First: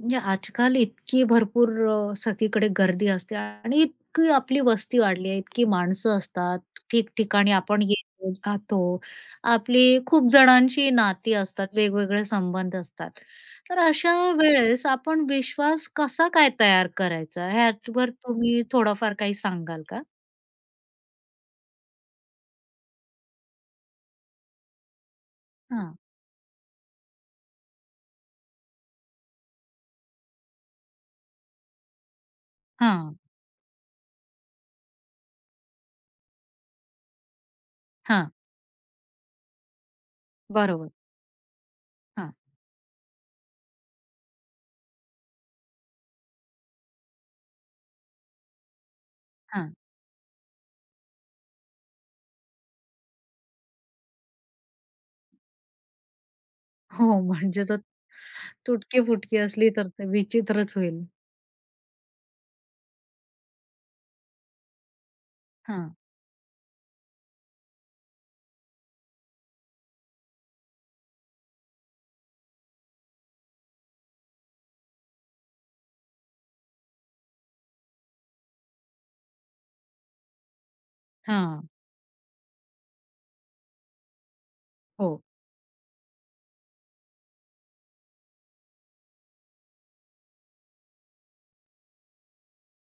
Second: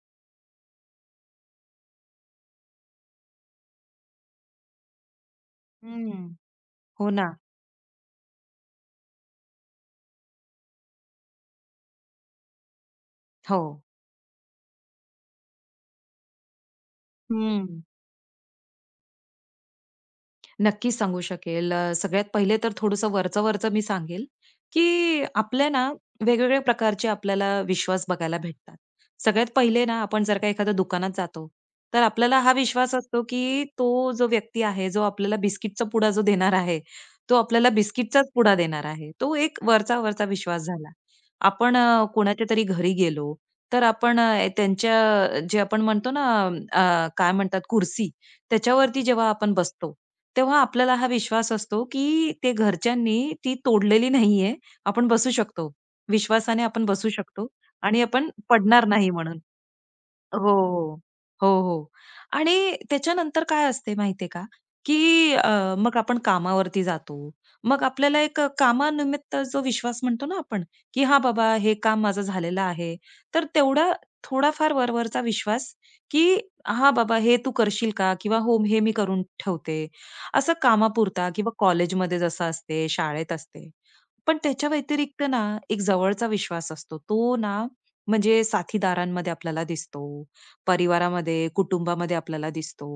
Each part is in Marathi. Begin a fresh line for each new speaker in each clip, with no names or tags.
म्हणजे आजकाल इतकी भरपूर सगळीकडे गर्दी असते आणि इतकी आपली वस्ती वाढली आहे, इतकी माणसं
हं.
असतात,
हो ना.
ठिकठिकाणी आपण येतो, जातो. आपली खूप जणांची नाती असतात, वेगवेगळे संबंध असतात.
हो.
तर अशा वेळेस आपण विश्वास कसा काय तयार करायचा?
हं.
ह्यावर तुम्ही थोडाफार काही सांगाल का?
नक्कीच सांगू शकेल. सगळ्यात पहिले तर थोडंसं वरचं-वरचं मी सांगेल, की आपल्या ना
हां,
वेगवेगळ्या प्रकारचे आपल्याला विश्वास बघायला भेटतात. सगळ्यात पहिले ना आपण जर का एखाद्या दुकानात जातो, तर आपल्याला हा विश्वास
हां,
असतो, की तो जो व्यक्ती आहे, जो आपल्याला बिस्किटचा पुडा जो देणार आहे, तो आपल्याला बिस्किटचाच
हां.
पुडा देणार आहे. तो एक वरचा-वरचा विश्वास
बरोबर.
झाला. आपण
हां,
कोणाच्या तरी घरी गेलो, तर आपण त्यांच्या जे आपण म्हणतो ना काय म्हणतात कुर्सी, त्याच्यावरती जेव्हा आपण
हां.
बसतो, तेव्हा आपल्याला हा विश्वास असतो, की ते घरच्यांनी ती तोडलेली नाहीये. आपण बसू शकतो. विश्वासाने आपण बसू
हो,
शकतो
म्हणजे तर
आणि आपण पडणार नाही
तुटकी-फुटकी
म्हणून.
असली तर ते
हो,
विचित्रच
हो.
होईल.
हो, हो. आणि त्याच्यानंतर काय असते माहितीये का, की
हां,
मग आपण कामावरती जातो. मग आपल्याला एक कामानिमित्त जो विश्वास म्हणतो ना आपण, की "हां बाबा, हे काम माझं झालेलं आहे." तर तेवढा थोडाफार वर विश्वास, की "हां बाबा, हे तू करशील का?" किंवा "हो, हे मी करून ठेवते." असं कामापुरता किंवा
हां.
कॉलेजमध्ये जसं असते, शाळेत असते. पण त्याच्या व्यतिरिक्त
हो.
ना, एक जवळचा विश्वास असतो. तो ना, म्हणजे साथीदारांमध्ये आपल्याला दिसतो परिवारामध्ये, कुटुंबामध्ये आपल्याला दिसतो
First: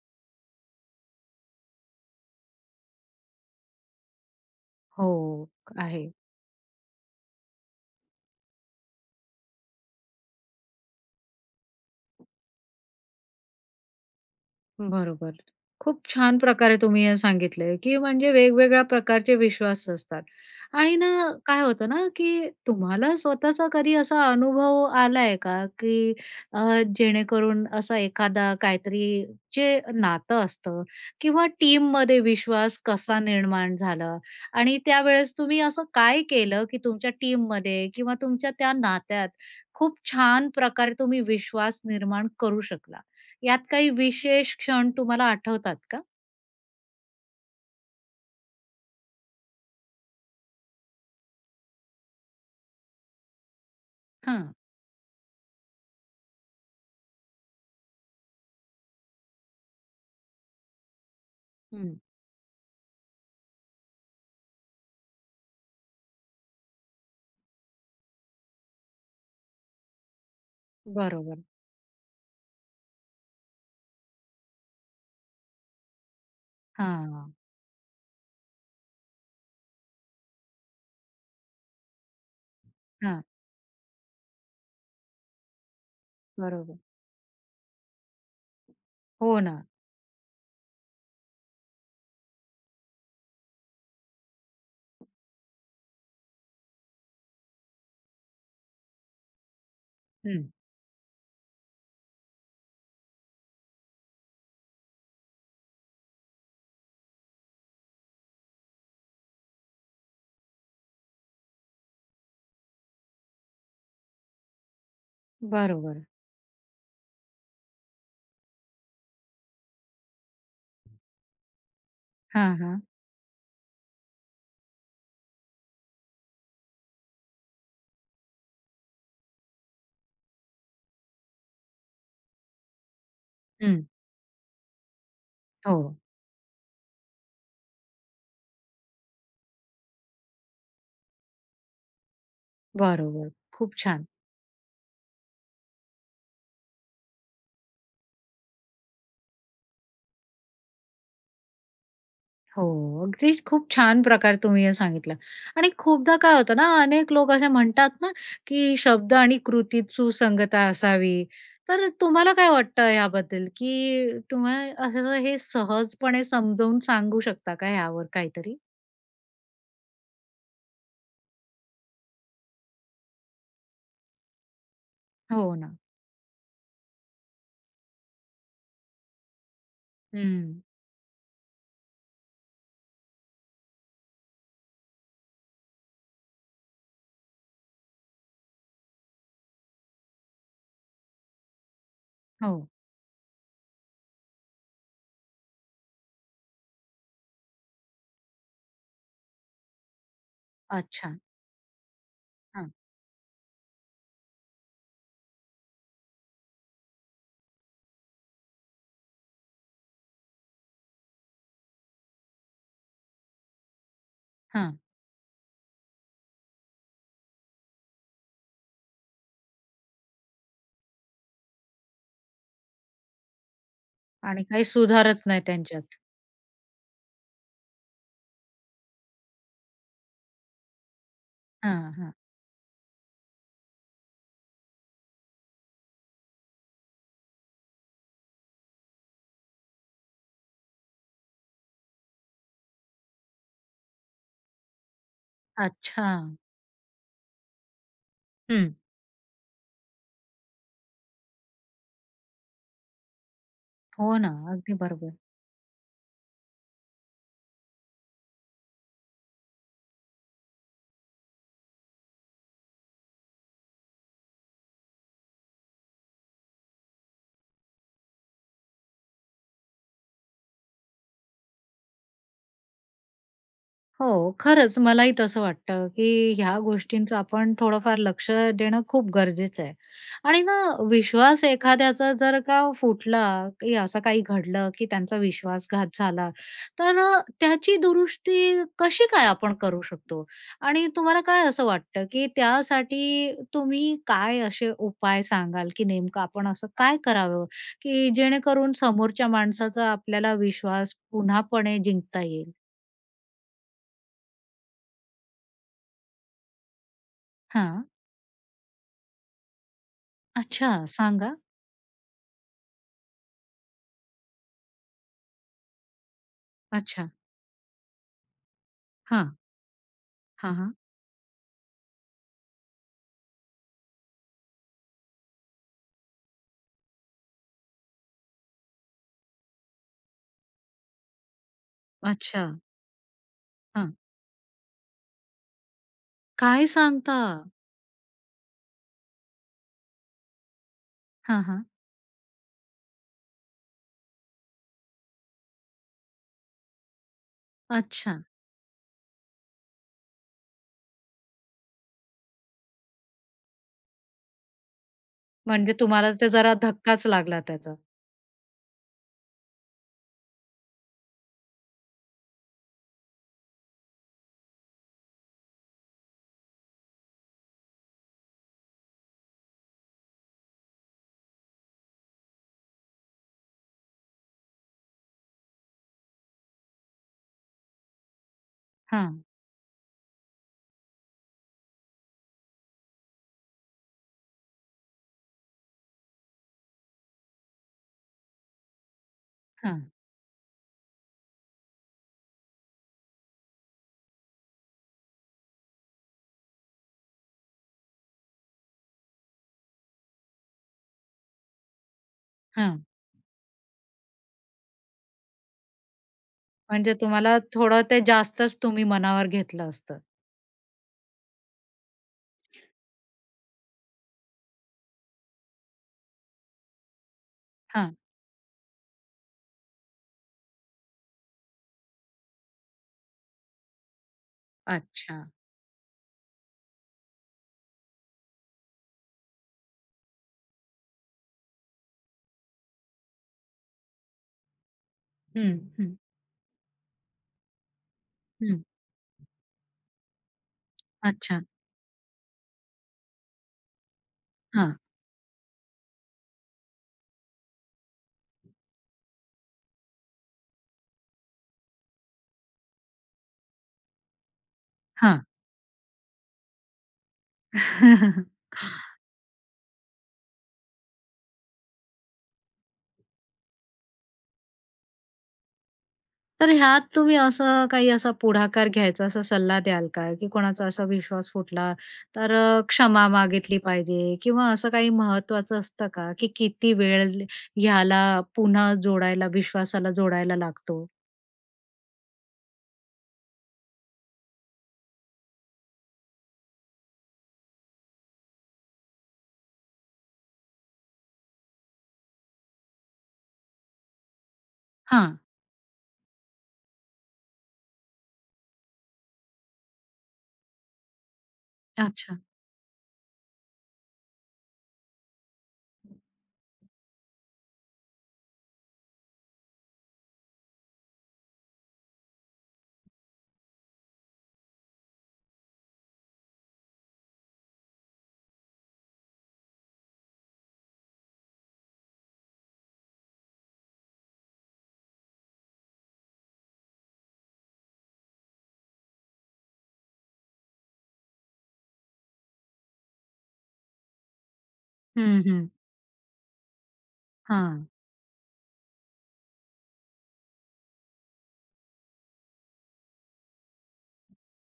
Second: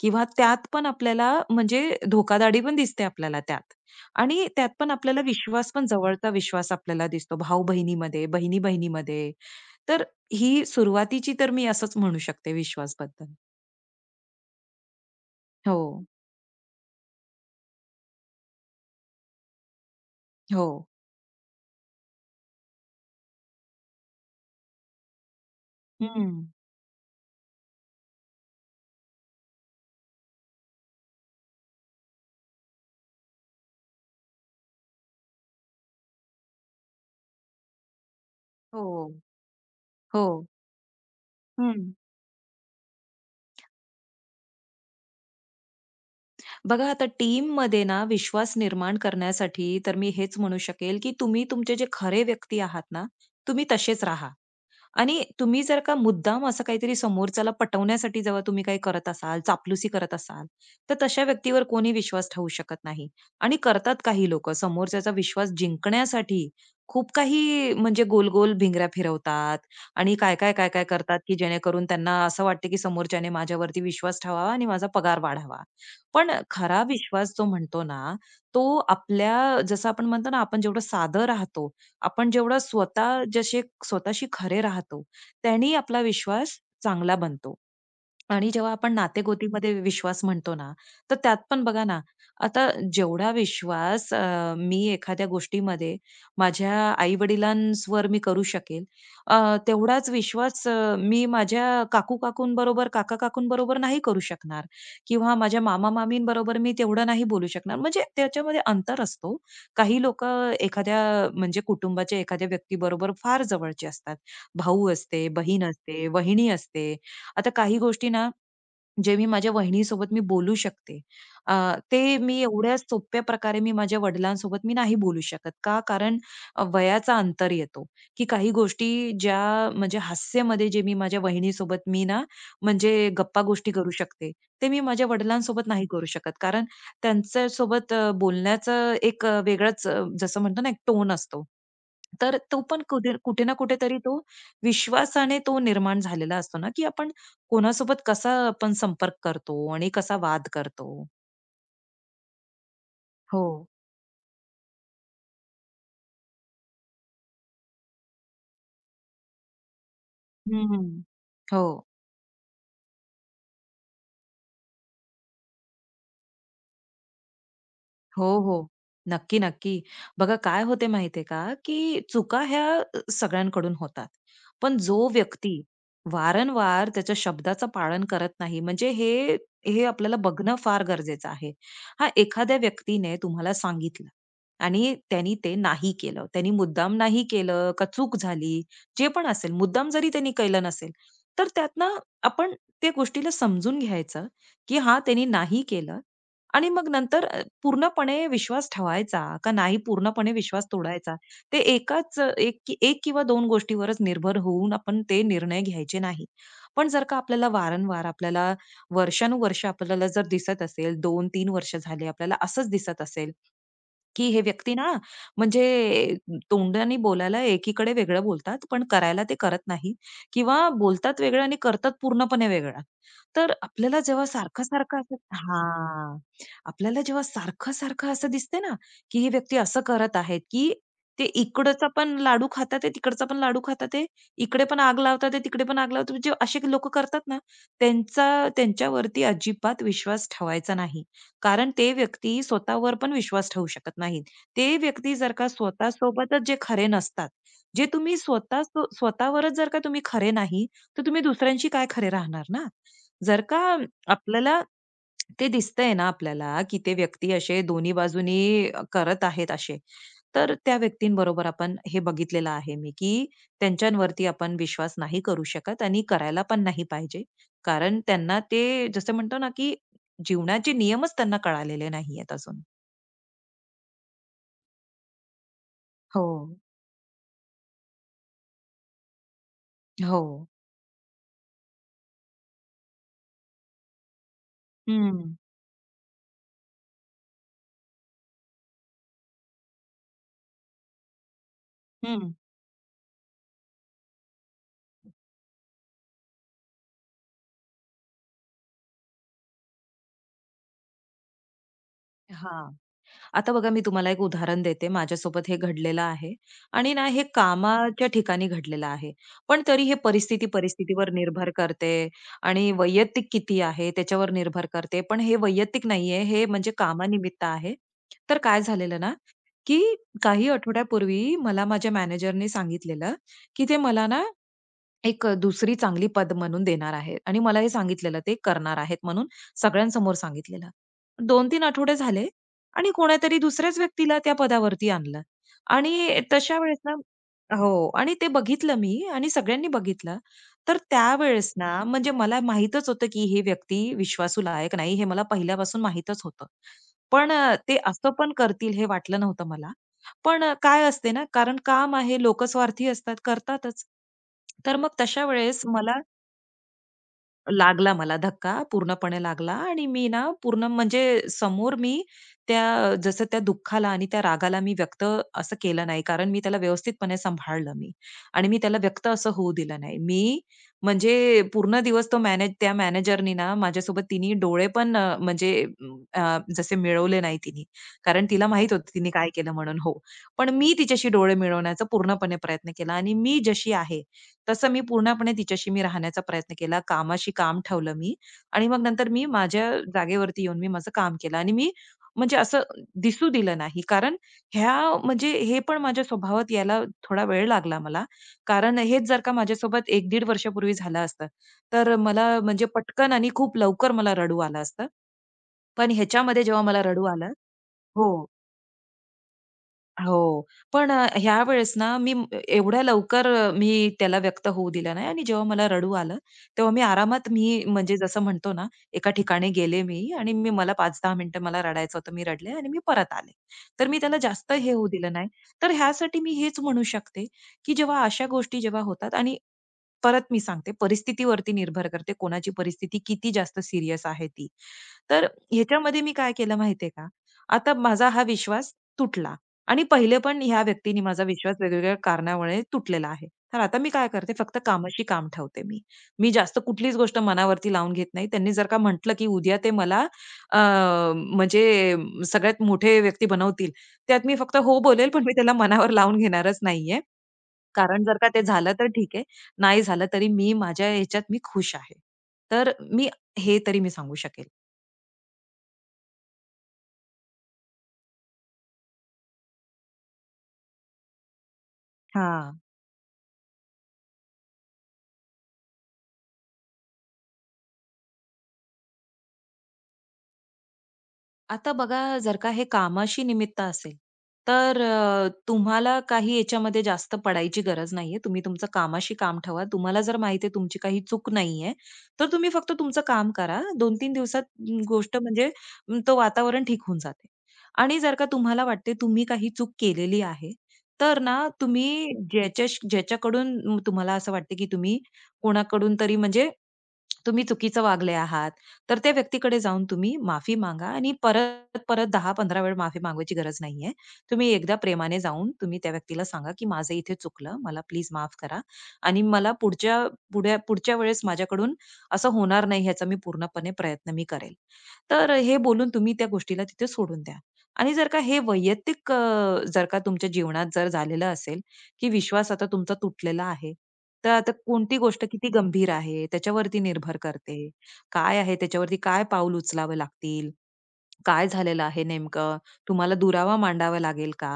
किंवा त्यात पण आपल्याला म्हणजे धोकादाडी पण दिसते आपल्याला त्यात. आणि त्यात पण आपल्याला
हो,
विश्वास पण
आहे.
जवळचा विश्वास आपल्याला दिसतो भाऊ-बहिणीमध्ये, बहिणी-बहिणीमध्ये. तर ही सुरुवातीची तर मी असंच म्हणू शकते विश्वासबद्दल.
बरोबर. खूप
हो,
छान प्रकारे तुम्ही हे सांगितलंय, की म्हणजे वेगवेगळ्या प्रकारचे विश्वास असतात.
हो.
आणि ना काय होतं ना, की तुम्हाला स्वतःचा कधी असा अनुभव आलाय का, की
हं.
जेणेकरून असा एखादा काहीतरी जे नातं असतं किंवा टीममध्ये विश्वास कसा निर्माण झाला आणि त्यावेळेस तुम्ही असं काय केलं, की तुमच्या टीममध्ये किंवा तुमच्या त्या
हो,
नात्यात खूप
हो.
छान प्रकारे तुम्ही विश्वास
हं.
निर्माण करू शकला? यात काही विशेष क्षण तुम्हाला आठवतात का?
बघा आता टीममध्ये ना विश्वास निर्माण करण्यासाठी तर मी हेच म्हणू शकेल, की तुम्ही तुमचे जे खरे व्यक्ती आहात ना, तुम्ही तसेच राहा.
हां.
आणि तुम्ही जर का मुद्दाम असं काहीतरी समोरच्याला पटवण्यासाठी जेव्हा तुम्ही काही करत असाल, चापलुसी करत असाल, तर तशा व्यक्तीवर कोणी
हं.
विश्वास ठेवू शकत नाही. आणि करतात काही लोकं समोरच्याचा विश्वास जिंकण्यासाठी खूप काही म्हणजे गोल-गोल भिंगऱ्या फिरवतात आणि काय-काय, काय-काय करतात, की
बरोबर.
जेणेकरून त्यांना असं वाटतं, की समोरच्याने माझ्यावरती विश्वास ठेवावा आणि माझा पगार वाढावा. पण खरा विश्वास
हां,
जो म्हणतो ना, तो आपल्या जसं आपण म्हणतो ना, आपण जेवढं साधं राहतो, आपण जेवढं स्वतः
हां.
जसे स्वतःशी खरे राहतो, त्यानी आपला विश्वास
बरोबर.
चांगला बनतो. आणि जेव्हा आपण
हो ना.
नातेगोतीमध्ये विश्वास म्हणतो ना, तर त्यात पण बघा ना, आता जेवढा विश्वास मी एखाद्या गोष्टीमध्ये माझ्या आई-वडिलांवर मी करू शकेल, तेवढाच
हं.
विश्वास मी माझ्या काकू-काकूंबरोबर, काका-काकूंबरोबर नाही करू शकणार किंवा माझ्या मामा-मामींबरोबर मी तेवढं नाही बोलू शकणार. म्हणजे त्याच्यामध्ये अंतर असतो. काही लोकं एखाद्या म्हणजे कुटुंबाच्या एखाद्या व्यक्तीबरोबर फार जवळचे असतात. भाऊ असते, बहीण
बरोबर.
असते, वहिनी असते. आता काही गोष्टी ना जे मी माझ्या वहिनीसोबत मी बोलू शकते. अ, ते मी
हां,
एवढ्या
हां.
सोप्या प्रकारे मी माझ्या वडिलांसोबत मी नाही बोलू शकत. का? कारण वयाचा अंतर येतो, की काही गोष्टी ज्या म्हणजे हास्यामध्ये जे मी माझ्या वहिनीसोबत मी ना म्हणजे गप्पा-गोष्टी
हं.
करू शकते, ते मी माझ्या वडिलांसोबत नाही
हो.
करू शकत. कारण त्यांच्यासोबत बोलण्याचं एक वेगळाच जसं म्हणतो ना एक टोन असतो. तर तो पण कुठे
बरोबर.
कुठे ना
खूप
कुठेतरी
छान.
तो विश्वासाने तो निर्माण झालेला असतो ना, की आपण कोणासोबत कसा आपण संपर्क करतो आणि कसा वाद करतो?
हो. अगदीच
हो.
खूप छान प्रकारे तुम्ही हे सांगितलं. आणि खूपदा काय होतं ना, अनेक लोक असे म्हणतात ना, की शब्द आणि कृतीत सुसंगता
हं.
असावी.
हो.
तर तुम्हाला काय वाटतं याबद्दल, की तुम्ही असं हे सहजपणे समजावून सांगू शकता का यावर
हो,
काहीतरी?
हो. नक्की, नक्की. बघा काय होते माहिती का, की चुका ह्या सगळ्यांकडून होतात. पण जो
हो
व्यक्ती
ना.
वारंवार त्याच्या शब्दाचं पालन करत नाही, म्हणजे हे हे आपल्याला बघणं
हं.
फार गरजेचं आहे. हां, एखाद्या व्यक्तीने तुम्हाला सांगितलं आणि त्यानी ते नाही केलं. त्यानी मुद्दाम नाही केलं का चूक झाली, जे पण असेल, मुद्दाम जरी त्यांनी केलं नसेल, तर त्यातनं आपण
हो.
त्या गोष्टीला समजून घ्यायचं, की हां, त्यांनी नाही केलं आणि मग नंतर पूर्णपणे विश्वास ठेवायचा का नाही पूर्णपणे विश्वास तोडायचा.
अच्छा.
ते एकाच
हां,
एक किंवा 2 गोष्टीवरच निर्भर होऊन आपण ते निर्णय घ्यायचे नाही. पण जर का आपल्याला वारंवार आपल्याला वर्षानुवर्ष आपल्याला जर दिसत असेल, 2-3 वर्ष झाले आपल्याला असंच दिसत असेल, की हे व्यक्ती
हां.
ना म्हणजे तोंडाने बोलायला एकीकडे वेगळं बोलतात, पण करायला ते करत नाही किंवा बोलतात वेगळं आणि करतात पूर्णपणे वेगळं. तर आपल्याला जेव्हा
आणि काही
सारखं-सारखं असं
सुधारच नाही त्यांच्यात.
हां. आपल्याला जेव्हा सारखं-सारखं असं दिसते ना, की ही व्यक्ती असं करत आहेत, की ते इकडचा
हां,
पण
हां.
लाडू खातात आहे, तिकडचा पण लाडू खातात आहे. इकडे पण आग लावतात आहे, तिकडे पण आग लावतात. म्हणजे असे लोकं करतात ना, त्यांचा त्यांच्यावरती अजिबात विश्वास ठेवायचा नाही. कारण ते व्यक्ती स्वतःवर पण विश्वास ठेवू शकत नाहीत. ते व्यक्ती जर का
अच्छा.
स्वतःसोबतच जे खरे नसतात, जे तुम्ही स्वतः
हं.
स्वतःवरच जर का तुम्ही खरे नाही, तर तुम्ही दुसऱ्यांशी काय खरे राहणार ना? जर का
हो ना.
आपल्याला
अगदी बरोबर.
ते दिसतंय ना आपल्याला, की ते व्यक्ती असे दोन्ही बाजूनी करत आहेत असे, तर त्या व्यक्तींबरोबर आपण हे बघितलेलं आहे मी, की त्यांच्यावरती आपण विश्वास नाही करू शकत आणि करायला पण नाही पाहिजे. कारण त्यांना ते जसं म्हणतो ना, की जीवनाचे नियमच त्यांना कळालेले नाहीयेत अजून.
हो, खरंच मलाही तसं वाटतं,
हो,
की ह्या गोष्टींचं आपण थोडंफार लक्ष देणं खूप गरजेचं आहे.
हो.
आणि ना विश्वास एखाद्याचा जर का फुटला, की असं काही घडलं, की त्यांचा
हं,
विश्वासघात झाला, तर त्याची दुरुस्ती कशी काय आपण करू शकतो? आणि तुम्हाला काय असं वाटतं, की
हं.
त्यासाठी तुम्ही काय असे उपाय सांगाल, की नेमकं आपण असं काय करावं, की जेणेकरून समोरच्या माणसाचा आपल्याला विश्वास पुन्हापणे जिंकता येईल?
हां. आता बघा मी तुम्हाला एक उदाहरण देते. माझ्यासोबत हे घडलेलं आहे आणि ना हे
हां.
कामाच्या ठिकाणी घडलेलं आहे. पण तरी हे परिस्थिती
अच्छा,
परिस्थितीवर
सांगा?
निर्भर करते आणि वैयक्तिक किती आहे त्याच्यावर निर्भर करते. पण हे वैयक्तिक नाहीये, हे म्हणजे
अच्छा.
कामानिमित्त आहे. तर काय झालेलं ना,
हां,
की काही
हां, हां.
आठवड्यापूर्वी मला माझ्या मॅनेजरने सांगितलेलं, की ते मला ना एक दुसरी चांगली पद म्हणून देणार आहेत आणि मला हे सांगितलेलं ते करणार आहेत म्हणून सगळ्यांसमोर सांगितलेलं. 2-3 आठवडे झाले
अच्छा.
आणि कोणातरी दुसऱ्याच
हां.
व्यक्तीला त्या पदावरती आणलं आणि तशा
काय
वेळेस ना
सांगता?
हो आणि ते बघितलं मी आणि सगळ्यांनी बघितलं. तर
हां,
त्यावेळेस
हां.
ना म्हणजे मला माहीतच होतं, की ही व्यक्ती विश्वासू लायक नाही हे मला पहिल्यापासून माहीतच होतं. पण ते असं
अच्छा.
पण करतील हे वाटलं नव्हतं मला. पण काय असते ना, कारण काम आहे, लोकं स्वार्थी असतात, करतातच. तर मग तशा वेळेस
म्हणजे
मला
तुम्हाला ते जरा धक्काच लागला त्याचा.
लागला मला धक्का, पूर्णपणे लागला आणि मी ना पूर्ण म्हणजे समोर मी त्या जसं त्या दुःखाला आणि त्या रागाला मी व्यक्त असं केलं नाही. कारण मी त्याला व्यवस्थितपणे सांभाळलं मी आणि मी त्याला व्यक्त असं होऊ दिलं नाही. मी म्हणजे पूर्ण दिवस तो त्या मॅनेजरनी ना माझ्यासोबत तिनी डोळे पण म्हणजे जसे मिळवले नाही तिनी. कारण तिला माहीत होतं तिने
हां,
काय केलं म्हणून हो. पण मी तिच्याशी डोळे मिळवण्याचा पूर्णपणे प्रयत्न केला आणि मी जशी आहे तसं मी पूर्णपणे तिच्याशी मी राहण्याचा प्रयत्न केला. कामाशी काम ठेवलं मी आणि मग नंतर मी माझ्या
हां,
जागेवरती येऊन मी माझं काम केलं आणि मी म्हणजे असं दिसू दिलं नाही. कारण ह्या म्हणजे हे पण माझ्या स्वभावात यायला थोडा वेळ लागला मला. कारण हेच जर का माझ्यासोबत 1-1.5 वर्षापूर्वी झालं असतं, तर मला म्हणजे
हां.
पटकन आणि खूप लवकर मला रडू आलं असतं. पण ह्याच्यामध्ये जेव्हा मला
म्हणजे
रडू आलं
तुम्हाला थोडं ते
हो.
जास्तच तुम्ही मनावर घेतलं असतं.
हो. पण ह्यावेळेस ना मी एवढ्या लवकर मी त्याला व्यक्त होऊ दिलं नाही आणि जेव्हा मला रडू आलं, तेव्हा मी आरामात मी
हां.
म्हणजे जसं म्हणतो ना, एका ठिकाणी गेले मी आणि मी मला 5-10 मिनिटं मला रडायचं होतं. मी रडले आणि मी परत आले. तर मी त्याला जास्त हे होऊ दिलं
अच्छा.
नाही. तर ह्यासाठी मी हेच म्हणू शकते, की जेव्हा अशा गोष्टी जेव्हा होतात आणि परत मी सांगते परिस्थितीवरती निर्भर करते, कोणाची परिस्थिती किती जास्त सीरियस आहे ती. तर
हं, हं,
ह्याच्यामध्ये मी काय केलं माहितीये का? आता माझा हा
हं.
विश्वास तुटला. आणि पहिले पण ह्या व्यक्तीने माझा
अच्छा.
विश्वास वेगवेगळ्या कारणामुळे तुटलेला आहे. तर आता मी काय करते फक्त
हां,
कामाशी काम ठेवते मी. मी जास्त कुठलीच गोष्ट मनावरती लावून घेत नाही. त्यांनी जर का म्हटलं, की उद्या ते मला अ, म्हणजे सगळ्यात मोठे व्यक्ती बनवतील, त्यात मी फक्त हो बोलेल, पण
हां.
मी त्याला मनावर लावून घेणारच नाहीये. कारण जर का ते झालं तर ठीक आहे, नाही झालं तरी मी माझ्या ह्याच्यात मी खुश आहे. तर मी हे तरी मी सांगू शकेल.
तर ह्यात तुम्ही असं काही असा पुढाकार घ्यायचा असा सल्ला द्याल का? की कोणाचा असा विश्वास फुटला तर
हां.
क्षमा मागितली पाहिजे किंवा असं काही महत्वाचं असतं का? की किती वेळ ह्याला पुन्हा जोडायला विश्वासाला जोडायला लागतो?
आता बघा जर का हे कामाशी निमित्त असेल, तर तुम्हाला काही याच्यामध्ये जास्त पडायची गरज नाहीये. तुम्ही तुमचं कामाशी काम ठेवा. तुम्हाला जर माहिती आहे तुमची काही चूक नाहीये, तर तुम्ही फक्त तुमचं काम करा. 2-3 दिवसात गोष्ट
हां.
म्हणजे तो वातावरण ठीक होऊन जाते. आणि जर का तुम्हाला वाटते तुम्ही काही चूक केलेली आहे, तर ना तुम्ही
अच्छा.
ज्याच्याकडून तुम्हाला असं वाटते की तुम्ही कोणाकडून तरी म्हणजे तुम्ही चुकीचं वागले आहात तर त्या व्यक्तीकडे जाऊन तुम्ही माफी मागा आणि परत परत दहा, 15 वेळ माफी मागवायची गरज नाहीये. तुम्ही एकदा प्रेमाने जाऊन तुम्ही त्या व्यक्तीला सांगा, की "माझं इथे चुकलं. मला प्लीज माफ करा आणि मला पुढच्या पुढच्या वेळेस माझ्याकडून असं होणार नाही ह्याचा मी पूर्णपणे प्रयत्न मी करेल." तर हे बोलून तुम्ही त्या गोष्टीला तिथे सोडून द्या. आणि जर का हे वैयक्तिक जर का तुमच्या जीवनात जर झालेलं असेल, की विश्वास आता तुमचा तुटलेला आहे. तर आता कोणती
हं,
गोष्ट
हं.
किती गंभीर आहे त्याच्यावरती निर्भर
हां.
करते. काय आहे त्याच्यावरती काय पाऊल उचलावे लागतील? काय झालेलं आहे नेमकं? तुम्हाला दुरावा मांडावा लागेल का?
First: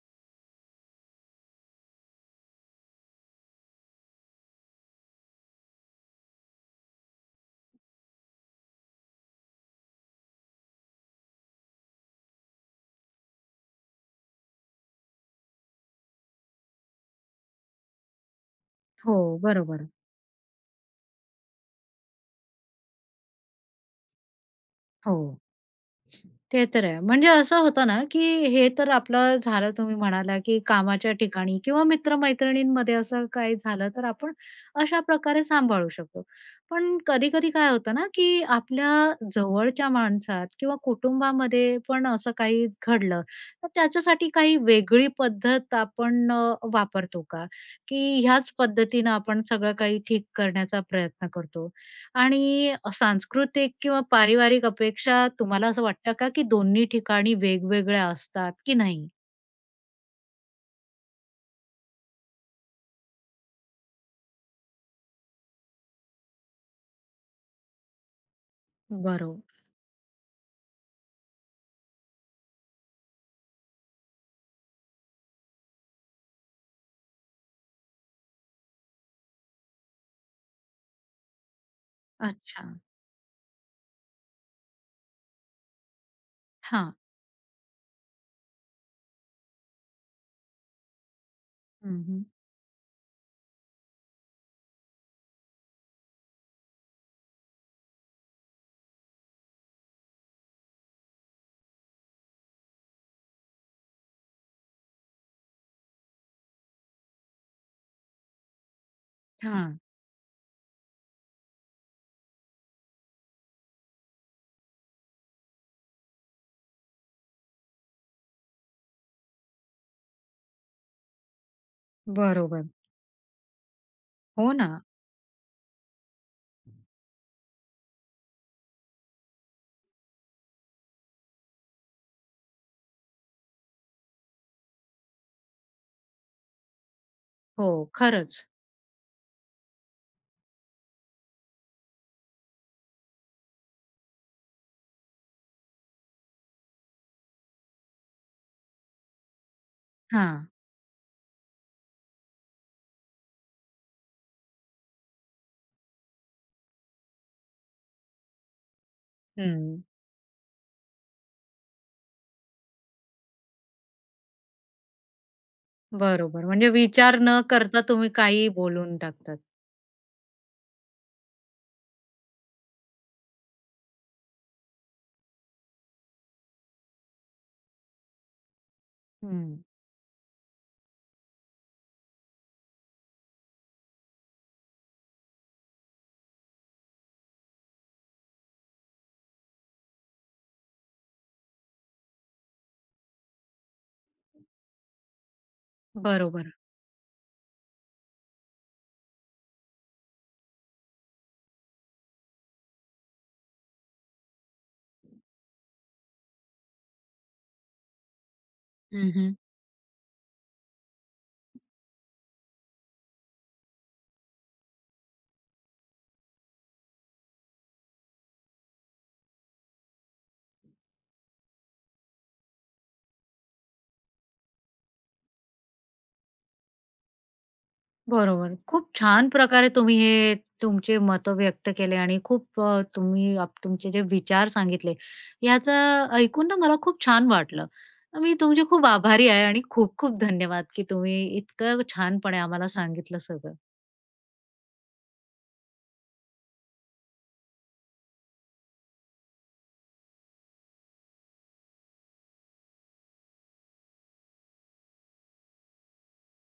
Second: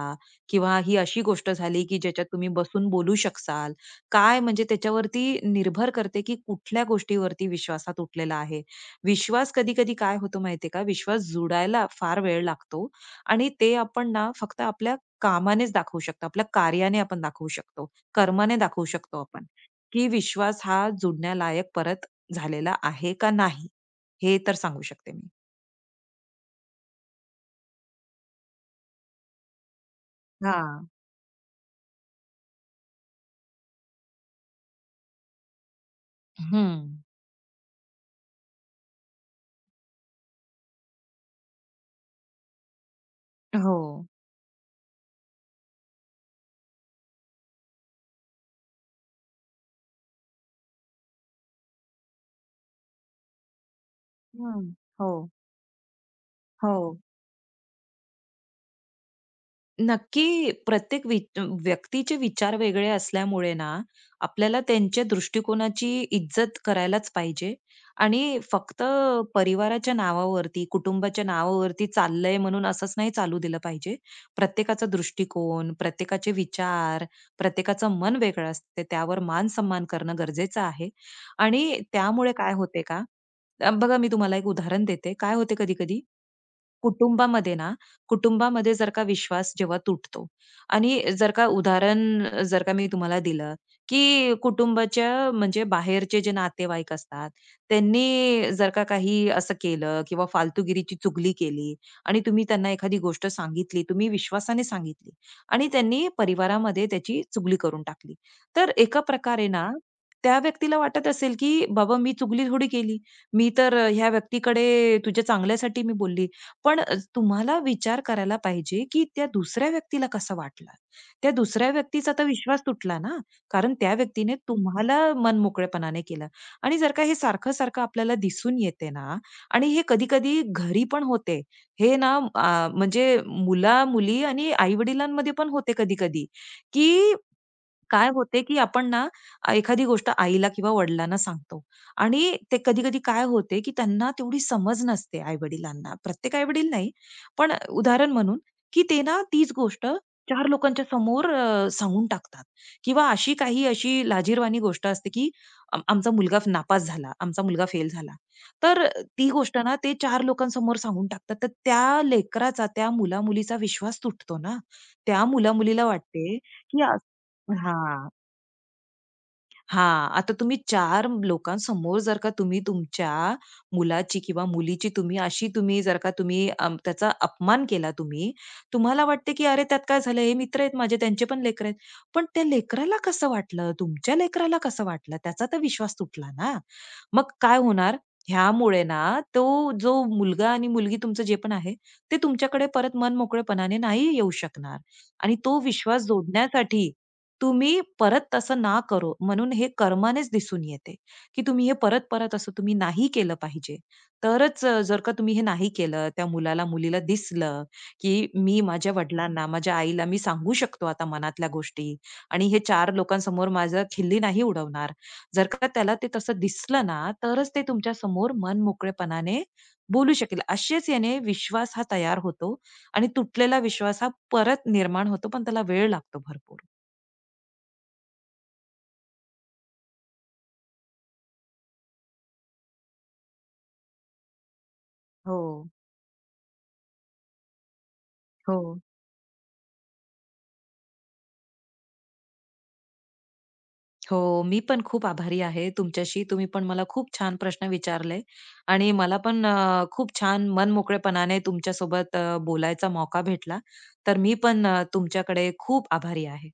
किंवा ही अशी गोष्ट झाली, की ज्याच्यात तुम्ही बसून बोलू शकाल? काय म्हणजे त्याच्यावरती निर्भर करते, की कुठल्या गोष्टीवरती विश्वासात उठलेला आहे. विश्वास कधी-कधी काय होतो माहितीये का? विश्वास जुडायला फार वेळ लागतो आणि ते आपण ना फक्त आपल्या कामानेच दाखवू शकतो. आपल्या कार्याने आपण दाखवू शकतो. कर्माने दाखवू
हो,
शकतो आपण,
बरोबर.
की विश्वास हा जुडण्यालायक परत झालेला आहे का नाही? हे तर सांगू शकते
हो.
मी.
ते तर आहे. म्हणजे असं होतं ना, की हे तर आपलं झालं तुम्ही म्हणाला, की
हां.
कामाच्या ठिकाणी किंवा मित्र असं काही झालं तर आपण अशा प्रकारे सांभाळू शकतो.
हं.
पण कधी-कधी काय होतं ना, की आपल्या जवळच्या माणसात किंवा कुटुंबामध्ये पण असं काही घडलं, तर
हो.
त्याच्यासाठी काही वेगळी पद्धत आपण वापरतो का? की ह्याच पद्धतीनं आपण सगळं काही ठीक करण्याचा प्रयत्न करतो? आणि सांस्कृतिक किंवा पारिवारिक
हं.
अपेक्षा
हो,
तुम्हाला असं वाटतं का, की दोन्ही
हो.
ठिकाणी वेगवेगळ्या असतात की नाही?
नक्की प्रत्येक व्यक्तीचे विचार वेगळे असल्यामुळे ना, आपल्याला त्यांच्या दृष्टिकोनाची इज्जत करायलाच पाहिजे आणि फक्त
बरोबर,
परिवाराच्या नावावरती, कुटुंबाच्या नावावरती चाललंय म्हणून असंच नाही चालू दिलं पाहिजे. प्रत्येकाचा दृष्टिकोन, प्रत्येकाचे विचार, प्रत्येकाचं मन वेगळं असते. त्यावर मान-सन्मान करणं गरजेचं आहे आणि त्यामुळे काय
अच्छा.
होते का, बघा मी तुम्हाला एक उदाहरण देते. काय होते कधी-कधी
हां.
कुटुंबामध्ये ना, कुटुंबामध्ये जर का विश्वास जेव्हा तुटतो आणि जर का
हं, हं.
उदाहरण जर का मी तुम्हाला दिलं, की कुटुंबाच्या म्हणजे बाहेरचे जे नातेवाईक असतात, त्यांनी जर का काही असं केलं किंवा फालतूगिरीची चुगली केली आणि तुम्ही त्यांना एखादी गोष्ट सांगितली, तुम्ही विश्वासाने सांगितली आणि त्यांनी परिवारामध्ये त्याची चुगली करून टाकली. तर एका प्रकारे ना, त्या व्यक्तीला वाटत असेल, की बाबा मी चुगली थोडी केली. मी तर ह्या व्यक्तीकडे तुझ्या चांगल्यासाठी मी बोलली. पण तुम्हाला विचार करायला पाहिजे, की त्या दुसऱ्या व्यक्तीला कसं वाटलं? त्या दुसऱ्या व्यक्तीचा तर विश्वास
बरोबर.
तुटला ना, कारण त्या व्यक्तीने
हो ना.
तुम्हाला मनमोकळेपणाने केलं आणि जर का हे सारखं-सारखं आपल्याला दिसून येते ना आणि हे कधी-कधी घरी पण होते. हे ना म्हणजे मुला-मुली आणि आई-वडिलांमध्ये पण होते कधी-कधी, की
हो,
काय होते,
खरंच.
की आपण ना एखादी गोष्ट आईला किंवा वडिलांना सांगतो आणि ते कधी-कधी काय होते, की त्यांना तेवढी समज नसते आई-वडिलांना. प्रत्येक आई-वडील नाही, पण उदाहरण म्हणून, की ते ना तीच गोष्ट
हां.
4 लोकांच्या समोर सांगून टाकतात किंवा अशी काही अशी लाजिरवाणी गोष्ट असते, की आमचा मुलगा नापास झाला, आमचा मुलगा फेल झाला. तर ती गोष्ट ना
हं.
ते 4 लोकांसमोर सांगून टाकतात. तर त्या लेकराचा, त्या मुला-मुलीचा विश्वास तुटतो ना. त्या मुला-मुलीला वाटते,
बरोबर. म्हणजे
की
विचार न करता
हां,
तुम्ही काहीही बोलून टाकतात.
हां. आता तुम्ही चार लोकांसमोर जर का तुम्ही तुमच्या मुलाची किंवा मुलीची तुम्ही अशी तुम्ही जर का तुम्ही त्याचा अपमान केला तुम्ही, तुम्हाला वाटते की
हं.
"अरे, त्यात काय झालं? हे मित्र आहेत माझे, त्यांचे पण लेकरं आहेत." पण त्या लेकराला कसं वाटलं? तुमच्या लेकराला कसं वाटलं? त्याचा तर विश्वास तुटला ना. मग काय होणार? ह्यामुळे ना तो जो मुलगा आणि मुलगी तुमचं जे पण आहे, ते तुमच्याकडे परत मनमोकळेपणाने नाही येऊ शकणार आणि तो विश्वास
बरोबर.
जोडण्यासाठी तुम्ही परत तसं ना करो म्हणून हे कर्मानेच दिसून येते, की तुम्ही हे परत-परत असं तुम्ही नाही केलं पाहिजे. तरच जर का तुम्ही हे नाही केलं, त्या मुलाला, मुलीला दिसलं, की मी माझ्या
हं,
वडिलांना, माझ्या आईला मी सांगू शकतो आता मनातल्या गोष्टी आणि हे 4 लोकांसमोर माझं खिल्ली नाही उडवणार. जर का त्याला ते तसं दिसलं ना, तरच ते तुमच्यासमोर मनमोकळेपणाने बोलू शकेल. असेच याने विश्वास हा तयार होतो आणि तुटलेला विश्वास हा परत निर्माण होतो, पण त्याला वेळ लागतो भरपूर.
बरोबर. खूप छान प्रकारे तुम्ही हे तुमचे मतं व्यक्त केले आणि खूप तुम्ही आप तुमचे जे विचार सांगितले,
हो.
याचं ऐकून ना मला खूप छान वाटलं. मी
हो,
तुमची खूप आभारी आहे आणि खूप-खूप धन्यवाद, की तुम्ही इतकं छानपणे आम्हाला सांगितलं सगळं.
हो. मी पण खूप आभारी आहे तुमच्याशी. तुम्ही पण मला खूप छान प्रश्न विचारले आणि मला पण खूप छान मनमोकळेपणाने तुमच्यासोबत बोलायचा मौका भेटला. तर मी पण तुमच्याकडे खूप आभारी आहे.